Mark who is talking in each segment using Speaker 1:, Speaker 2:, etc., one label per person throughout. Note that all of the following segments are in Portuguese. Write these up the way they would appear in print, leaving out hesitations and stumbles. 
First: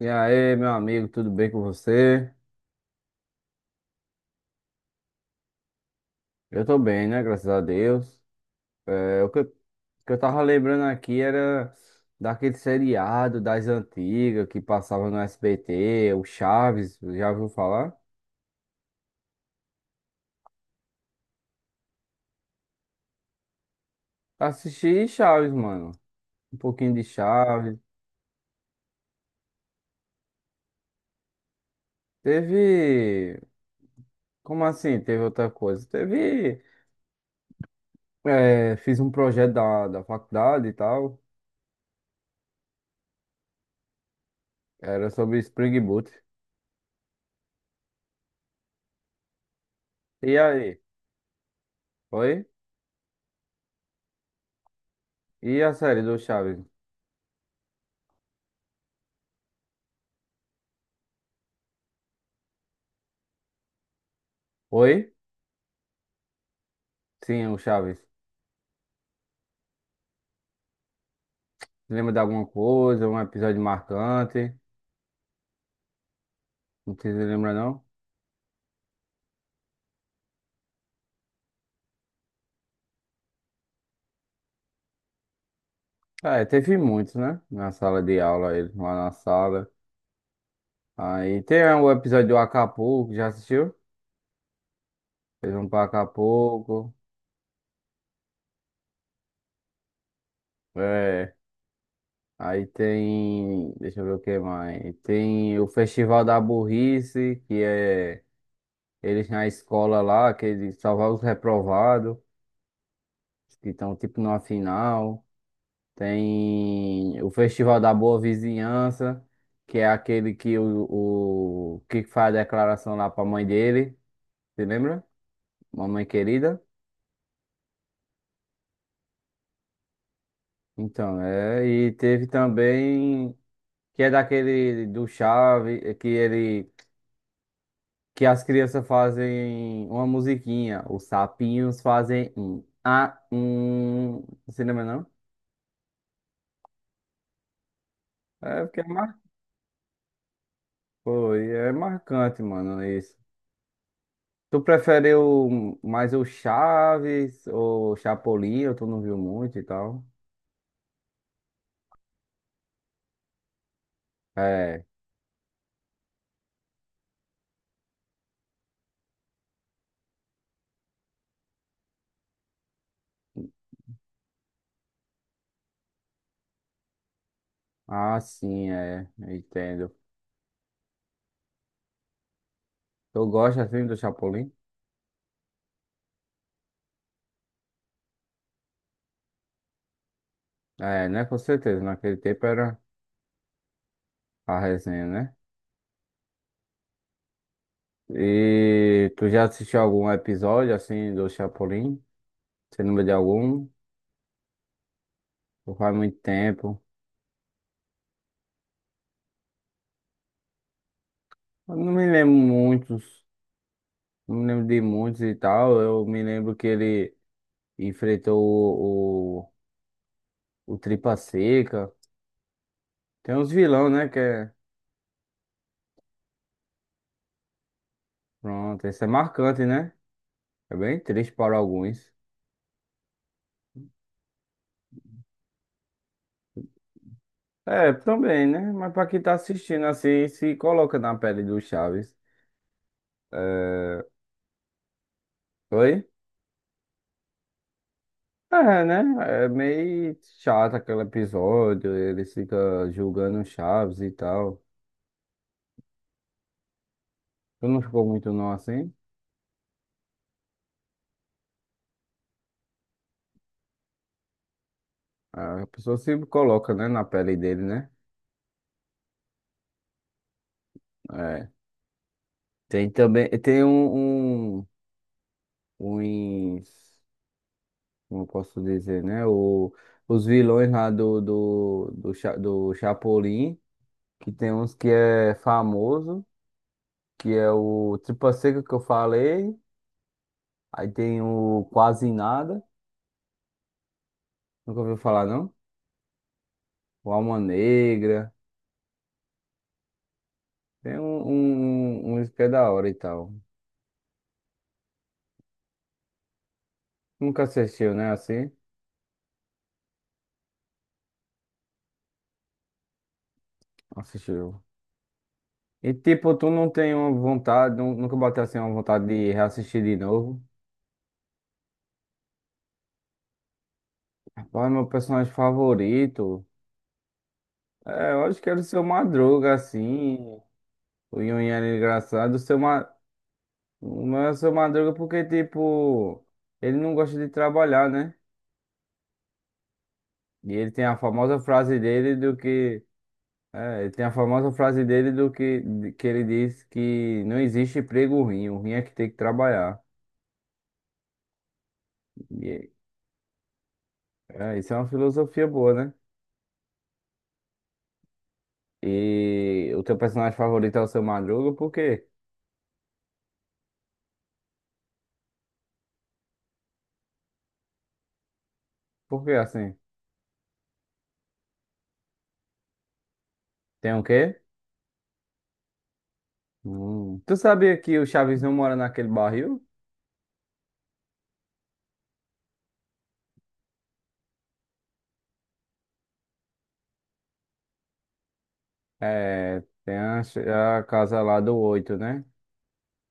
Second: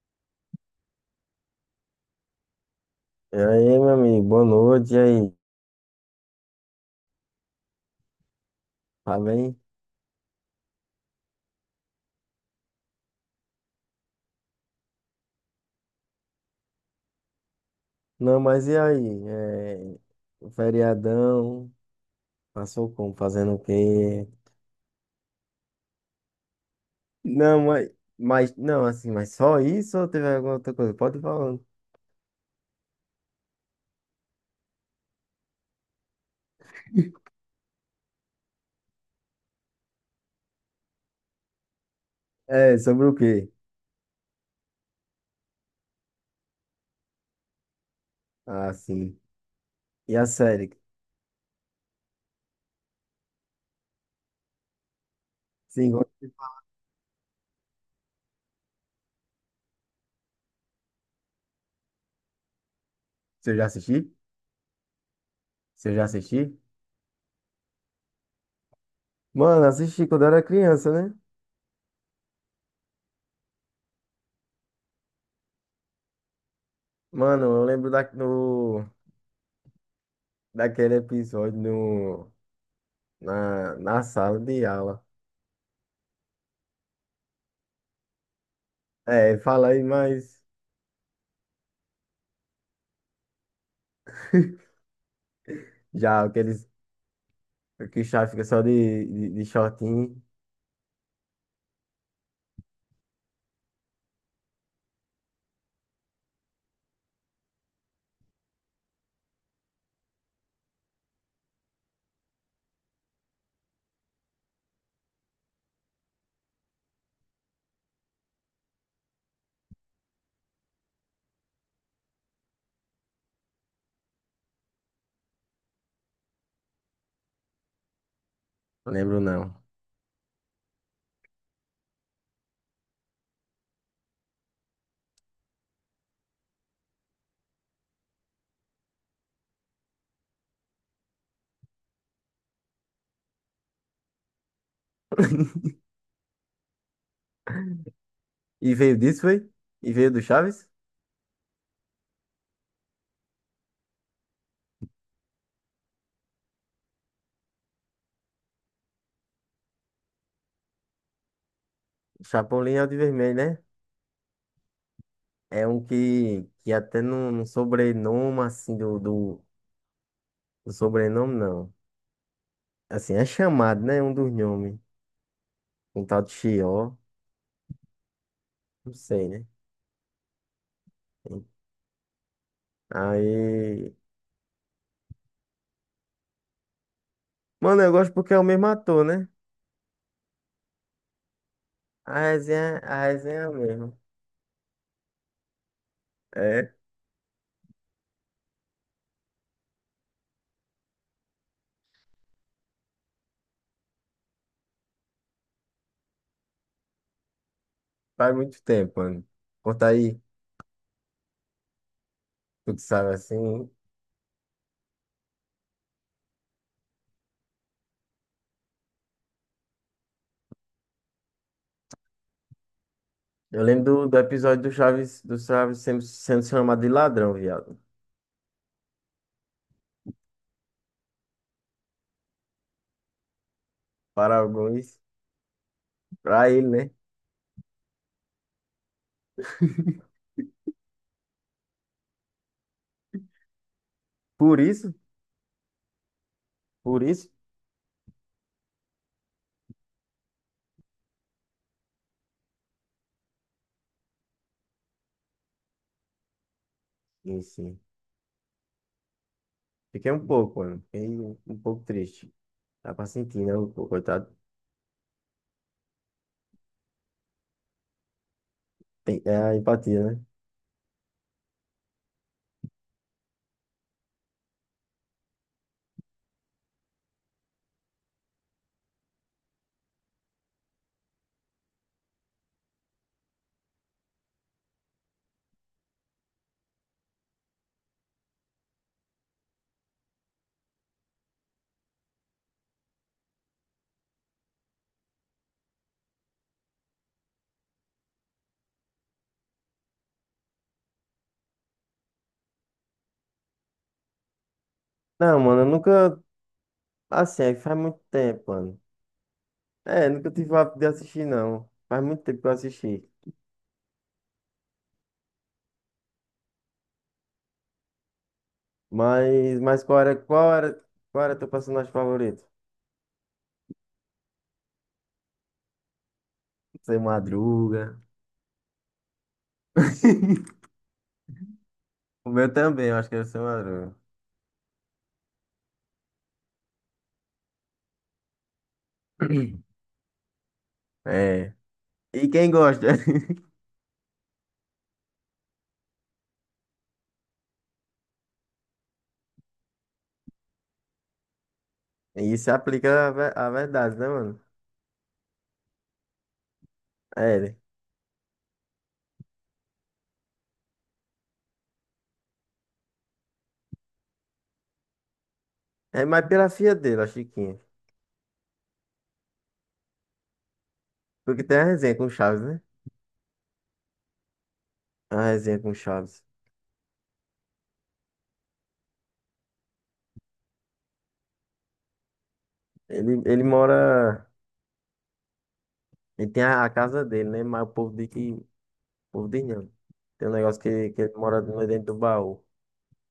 Speaker 1: E aí, meu amigo, tudo bem com você?
Speaker 2: E aí, meu amigo, boa noite. E aí,
Speaker 1: Eu tô bem, né? Graças a Deus.
Speaker 2: tá
Speaker 1: É, o que eu, o
Speaker 2: bem?
Speaker 1: que eu tava lembrando aqui era daquele seriado das antigas que passava no SBT, o Chaves, já ouviu falar?
Speaker 2: Não, mas e aí? É, o feriadão, passou como? Fazendo o quê?
Speaker 1: Assisti Chaves, mano. Um pouquinho de
Speaker 2: Não,
Speaker 1: Chaves.
Speaker 2: mas, não, assim, mas só isso ou teve alguma outra coisa? Pode ir falando.
Speaker 1: Teve. Como assim? Teve outra coisa? Teve. É, fiz um projeto da faculdade e tal.
Speaker 2: É, sobre o quê?
Speaker 1: Era sobre Spring Boot.
Speaker 2: Ah, sim. E a
Speaker 1: E
Speaker 2: série?
Speaker 1: aí? Oi? E a
Speaker 2: Sim,
Speaker 1: série
Speaker 2: gosto
Speaker 1: do
Speaker 2: de-
Speaker 1: Chaves?
Speaker 2: Você já assistiu?
Speaker 1: Oi?
Speaker 2: Você já assistiu?
Speaker 1: Sim, o Chaves.
Speaker 2: Mano, assisti quando eu era criança, né?
Speaker 1: Lembra de alguma coisa, um episódio marcante? Não se
Speaker 2: Mano,
Speaker 1: lembra,
Speaker 2: eu
Speaker 1: não?
Speaker 2: lembro da, no, daquele episódio no, na, na sala de aula.
Speaker 1: Ah, é, teve muitos, né? Na sala de aula, eles lá na
Speaker 2: É, fala
Speaker 1: sala.
Speaker 2: aí mais.
Speaker 1: Aí tem, é, o episódio do Acapulco, já assistiu? Eles vão pra
Speaker 2: Já aqueles
Speaker 1: Acapulco.
Speaker 2: que o chaves fica só de shortinho,
Speaker 1: É. Aí tem. Deixa eu ver o que mais. Tem o Festival da Burrice, que é eles na escola lá, que eles salvam os reprovados, que estão tipo numa final. Tem o Festival da Boa Vizinhança, que é aquele que o que faz a declaração lá pra mãe dele, você lembra? Mamãe querida.
Speaker 2: não lembro não.
Speaker 1: Então, é, e teve também que é daquele do Chave, é que ele que as crianças fazem uma musiquinha, os sapinhos fazem um um, você lembra não? É
Speaker 2: E
Speaker 1: porque é
Speaker 2: veio
Speaker 1: mar...
Speaker 2: disso, foi? E veio do Chaves?
Speaker 1: Foi, é marcante, mano, isso. Tu prefere o, mais o Chaves ou Chapolin? Ou tu não viu muito e tal?
Speaker 2: Chapolin é o de vermelho, né?
Speaker 1: É.
Speaker 2: É um que até no sobrenome, assim, do sobrenome, não. Assim, é chamado, né? Um dos nomes. Um tal de Chió,
Speaker 1: Ah, sim,
Speaker 2: não
Speaker 1: é.
Speaker 2: sei, né?
Speaker 1: Entendo. Tu gosta assim
Speaker 2: Aí.
Speaker 1: do Chapolin?
Speaker 2: Mano, eu gosto porque é o mesmo ator, né?
Speaker 1: É, né? Com certeza. Naquele tempo era
Speaker 2: A resenha é a mesma.
Speaker 1: a resenha, né?
Speaker 2: É,
Speaker 1: E tu já assistiu algum episódio assim do Chapolin? Você lembra de algum? Ou faz muito tempo.
Speaker 2: faz muito tempo, mano. Conta aí,
Speaker 1: Eu não me lembro
Speaker 2: tu que sabe
Speaker 1: muitos.
Speaker 2: assim.
Speaker 1: Não me lembro de muitos e tal. Eu me lembro que ele enfrentou o, o Tripa Seca. Tem uns
Speaker 2: Eu
Speaker 1: vilão,
Speaker 2: lembro
Speaker 1: né? Que
Speaker 2: do
Speaker 1: é.
Speaker 2: episódio do Chaves sendo chamado de ladrão, viado.
Speaker 1: Pronto, esse é marcante, né? É bem triste para alguns.
Speaker 2: Para alguns, para ele, né?
Speaker 1: É, também, né? Mas para quem tá assistindo assim, se coloca na pele do Chaves. É...
Speaker 2: Por isso,
Speaker 1: Oi?
Speaker 2: por isso,
Speaker 1: É, né? É meio chato aquele episódio, ele fica julgando o Chaves e tal.
Speaker 2: sim,
Speaker 1: Tu
Speaker 2: sim.
Speaker 1: não ficou muito não assim?
Speaker 2: Fiquei um pouco, mano. Fiquei um pouco triste. Dá pra sentir, né? O coitado
Speaker 1: É, a pessoa se coloca, né, na pele dele, né?
Speaker 2: tem é a empatia, né?
Speaker 1: É. Tem também, tem uns, como eu posso dizer, né? O, os vilões lá do Cha- do Chapolin, que tem uns que é famoso, que é o Tripa Seca que eu falei, aí tem o Quase Nada, nunca ouviu falar não? O Alma Negra, tem um, que é da hora e tal.
Speaker 2: Não, mano, eu nunca.
Speaker 1: Nunca
Speaker 2: Assim, é faz
Speaker 1: assistiu,
Speaker 2: muito
Speaker 1: né?
Speaker 2: tempo,
Speaker 1: Assim?
Speaker 2: mano. É, nunca tive o hábito de assistir, não. Faz muito tempo que eu assisti.
Speaker 1: Assistiu. E tipo, tu não tem uma vontade, nu- nunca bateu assim uma vontade de
Speaker 2: Mas,
Speaker 1: reassistir
Speaker 2: mas
Speaker 1: de
Speaker 2: qual era,
Speaker 1: novo?
Speaker 2: qual era, qual era teu personagem favorito?
Speaker 1: Rapaz, meu personagem favorito.
Speaker 2: Seu Madruga.
Speaker 1: É, eu acho que era o seu Madruga, assim. O Yun era
Speaker 2: O
Speaker 1: engraçado. O
Speaker 2: meu
Speaker 1: seu Ma...
Speaker 2: também, eu acho que era o Seu Madruga.
Speaker 1: Não é o seu Madruga porque, tipo, ele não gosta de trabalhar, né? E ele tem a famosa
Speaker 2: É.
Speaker 1: frase dele
Speaker 2: E
Speaker 1: do
Speaker 2: quem
Speaker 1: que.
Speaker 2: gosta?
Speaker 1: É, ele tem a famosa frase dele do que, de- que ele diz que não existe emprego ruim, o ruim é que tem que trabalhar.
Speaker 2: Isso
Speaker 1: E,
Speaker 2: aplica a, a verdade, né, mano?
Speaker 1: é, isso é uma filosofia boa, né?
Speaker 2: É ele.
Speaker 1: E o teu personagem favorito é o seu Madruga, por quê?
Speaker 2: É mais pela filha dele, a Chiquinha.
Speaker 1: Por quê assim?
Speaker 2: Porque tem a resenha com o Chaves, né?
Speaker 1: Tem o quê?
Speaker 2: A resenha com o Chaves.
Speaker 1: Hum. Tu sabia que o Chaves não mora naquele barril?
Speaker 2: Ele mora. Ele tem a casa dele, né? Mas o povo diz que. O povo diz
Speaker 1: É,
Speaker 2: não.
Speaker 1: tem
Speaker 2: Tem um negócio
Speaker 1: a
Speaker 2: que ele
Speaker 1: casa lá
Speaker 2: mora
Speaker 1: do
Speaker 2: no- dentro do
Speaker 1: oito, né?
Speaker 2: baú.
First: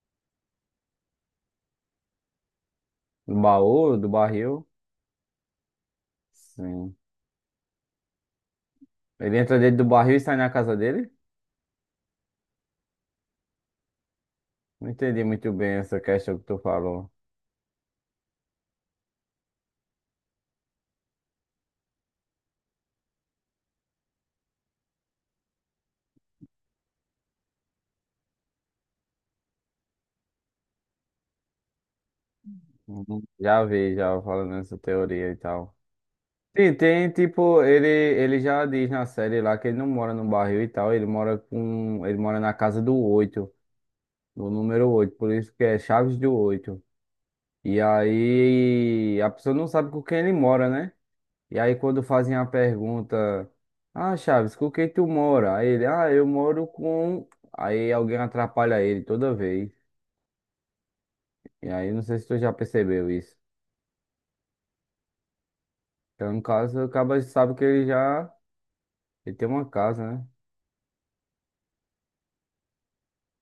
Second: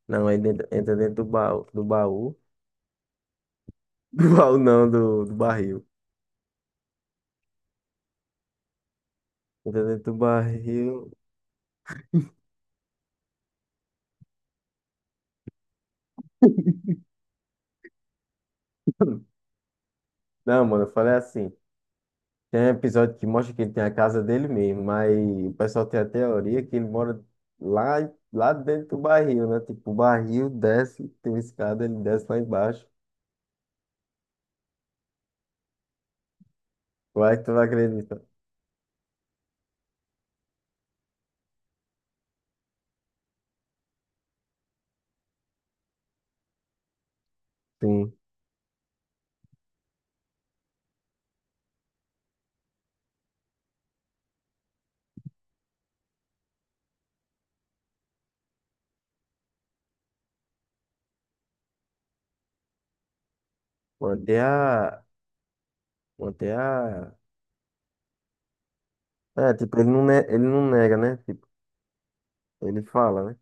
Speaker 2: Não, ele dentro- entra dentro do baú. Do baú.
Speaker 1: Do baú, do
Speaker 2: Do baú
Speaker 1: barril.
Speaker 2: não, do barril.
Speaker 1: Sim. Ele entra dentro
Speaker 2: Entra
Speaker 1: do
Speaker 2: dentro
Speaker 1: barril
Speaker 2: do
Speaker 1: e sai na casa dele?
Speaker 2: barril.
Speaker 1: Não entendi muito bem essa questão que tu falou.
Speaker 2: Não, mano, eu falei assim. Tem um episódio que mostra que ele tem a casa dele mesmo, mas o pessoal tem a teoria que ele mora lá dentro do barril, né? Tipo, o barril desce, tem uma escada, ele desce lá embaixo.
Speaker 1: Uhum. Já vi, já falando essa teoria e tal. Sim, tem
Speaker 2: Vai que tu não
Speaker 1: tipo, ele,
Speaker 2: acredita.
Speaker 1: ele já diz na série lá que ele não mora no barril e tal, ele mora com, ele mora na casa do oito, no número oito, por isso que é Chaves do oito. E
Speaker 2: Sim.
Speaker 1: aí a pessoa não sabe com quem ele mora, né? E aí quando fazem a pergunta, ah, Chaves, com quem tu mora? Aí ele, ah, eu moro com. Aí alguém atrapalha ele toda vez. E aí não sei se tu já percebeu isso.
Speaker 2: Manter a.
Speaker 1: Então, no
Speaker 2: Manter
Speaker 1: caso,
Speaker 2: a.
Speaker 1: acaba sabe que ele já ele tem
Speaker 2: É,
Speaker 1: uma
Speaker 2: tipo,
Speaker 1: casa, né?
Speaker 2: ele não nega, né? Tipo, ele fala, né?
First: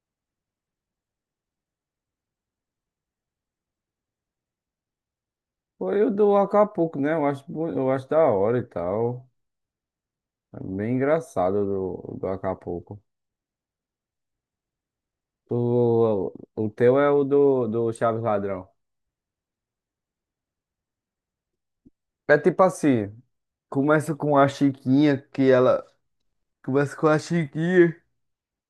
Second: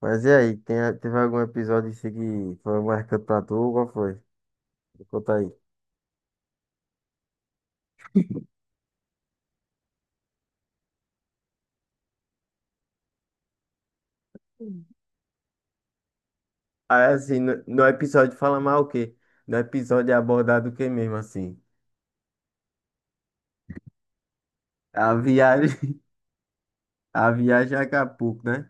Speaker 2: Mas e aí, tem... teve algum episódio assim que foi marcante pra tu? Qual foi? Me conta aí.
Speaker 1: Foi o do Acapulco, né? Eu acho, bo- eu acho da hora e tal. É bem engraçado o do, do Acapulco. O teu é
Speaker 2: Aí,
Speaker 1: o
Speaker 2: assim,
Speaker 1: do,
Speaker 2: no
Speaker 1: do Chaves
Speaker 2: episódio fala
Speaker 1: Ladrão.
Speaker 2: mais o quê? No episódio é abordado o quê mesmo, assim?
Speaker 1: É tipo assim, começa com a
Speaker 2: A
Speaker 1: Chiquinha, que ela
Speaker 2: viagem.
Speaker 1: começa com a
Speaker 2: A viagem a
Speaker 1: Chiquinha.
Speaker 2: Acapulco, né?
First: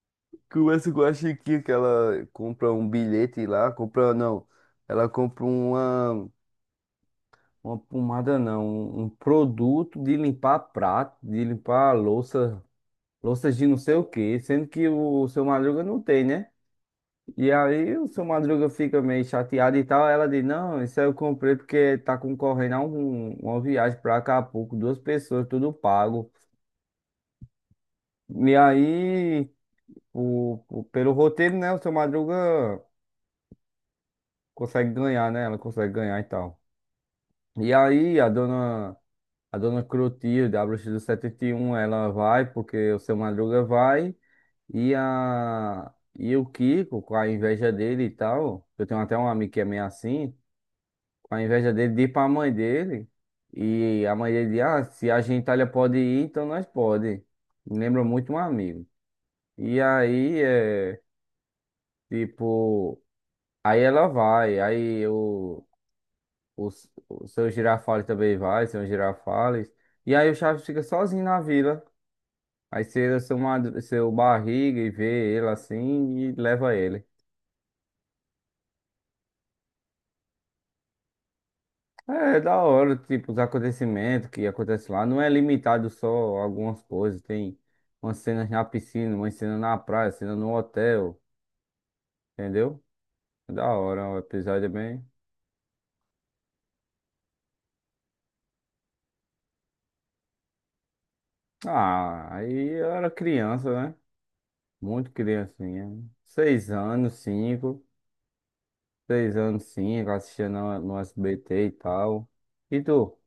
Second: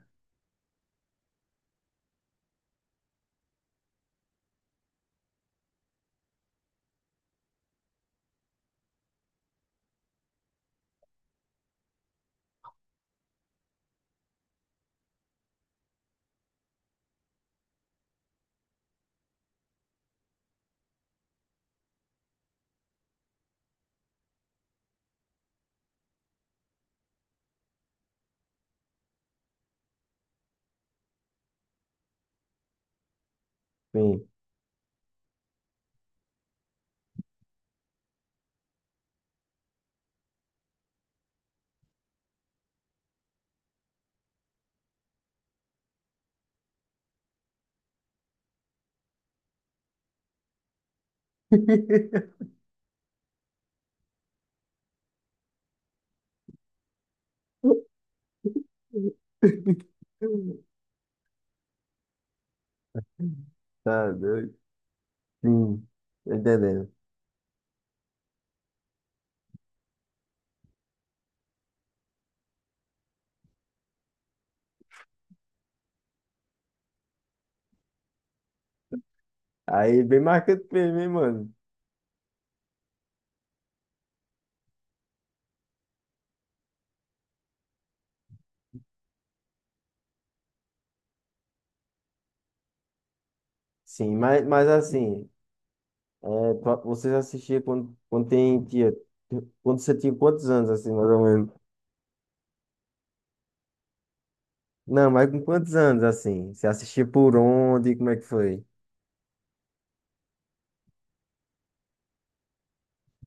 Speaker 1: Que o Wes gosta que ela compra um bilhete lá, compra não, ela compra uma pomada não, um produto de limpar prato, de limpar louça, louças de não sei o que sendo que o seu Madruga não tem, né? E aí o seu Madruga fica meio chateado e tal, ela diz, não, isso aí eu comprei porque tá concorrendo a um, uma viagem pra Acapulco, duas pessoas, tudo pago. E aí, o- pelo roteiro, né, o seu Madruga
Speaker 2: Sim.
Speaker 1: consegue ganhar, né? Ela consegue ganhar e tal. E aí a dona Clotilde, a bruxa do 71, ela vai porque o seu Madruga vai e a e o Kiko, com a inveja dele e tal, eu tenho até um amigo que é meio assim, com a inveja dele, diz pra mãe dele e a mãe dele diz, ah, se a gentalha pode ir, então nós pode. Me lembra muito um amigo. E aí é tipo, aí ela
Speaker 2: Tá doido.
Speaker 1: vai, aí eu
Speaker 2: Sim, tô
Speaker 1: O, s-
Speaker 2: entendendo.
Speaker 1: o seu Girafales também vai, seu Girafales. E aí o Chaves fica sozinho na vila. Aí você seu, madru- seu barriga e vê ele assim e leva ele.
Speaker 2: Aí, bem marcante mesmo, hein, mano?
Speaker 1: É, é da hora, tipo, os acontecimentos que acontecem lá. Não é limitado só a algumas coisas. Tem umas cenas na piscina, uma cena na praia, cena no hotel, entendeu? É da hora,
Speaker 2: Sim,
Speaker 1: o
Speaker 2: mas,
Speaker 1: episódio
Speaker 2: mas
Speaker 1: é bem.
Speaker 2: assim, vocês assistiam quando você tinha quantos anos, assim, mais ou menos?
Speaker 1: Ah, aí eu era criança, né?
Speaker 2: Não,
Speaker 1: Muito
Speaker 2: mas com quantos anos,
Speaker 1: criancinha.
Speaker 2: assim? Você
Speaker 1: Seis
Speaker 2: assistia
Speaker 1: anos,
Speaker 2: por
Speaker 1: cinco.
Speaker 2: onde? Como é que foi?
Speaker 1: Seis anos, sim, eu assistia no, no SBT e tal. E tu?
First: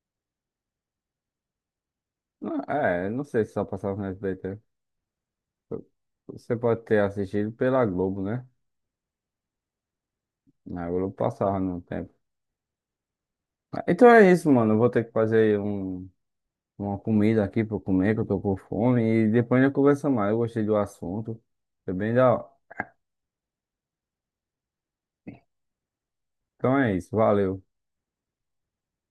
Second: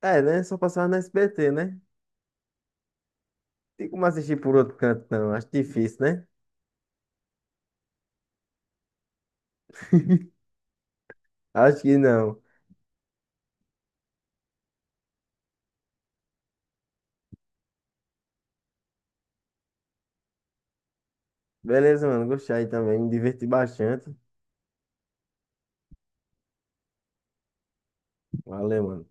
Speaker 2: É, né? Só passava na SBT, né?
Speaker 1: Não, é, não sei se só
Speaker 2: Tem
Speaker 1: passava no
Speaker 2: como assistir por
Speaker 1: SBT.
Speaker 2: outro canto, não. Acho difícil, né?
Speaker 1: Você pode ter assistido pela Globo, né? Na Globo passava no
Speaker 2: Acho que
Speaker 1: tempo.
Speaker 2: não.
Speaker 1: Ah, então é isso, mano. Eu vou ter que fazer um, uma comida aqui pra eu comer, que eu tô com fome. E depois a gente conversa mais. Eu gostei do assunto. Foi
Speaker 2: Beleza,
Speaker 1: bem
Speaker 2: mano.
Speaker 1: da hora.
Speaker 2: Gostei também. Me diverti bastante.
Speaker 1: Então é isso. Valeu.
Speaker 2: Valeu, mano.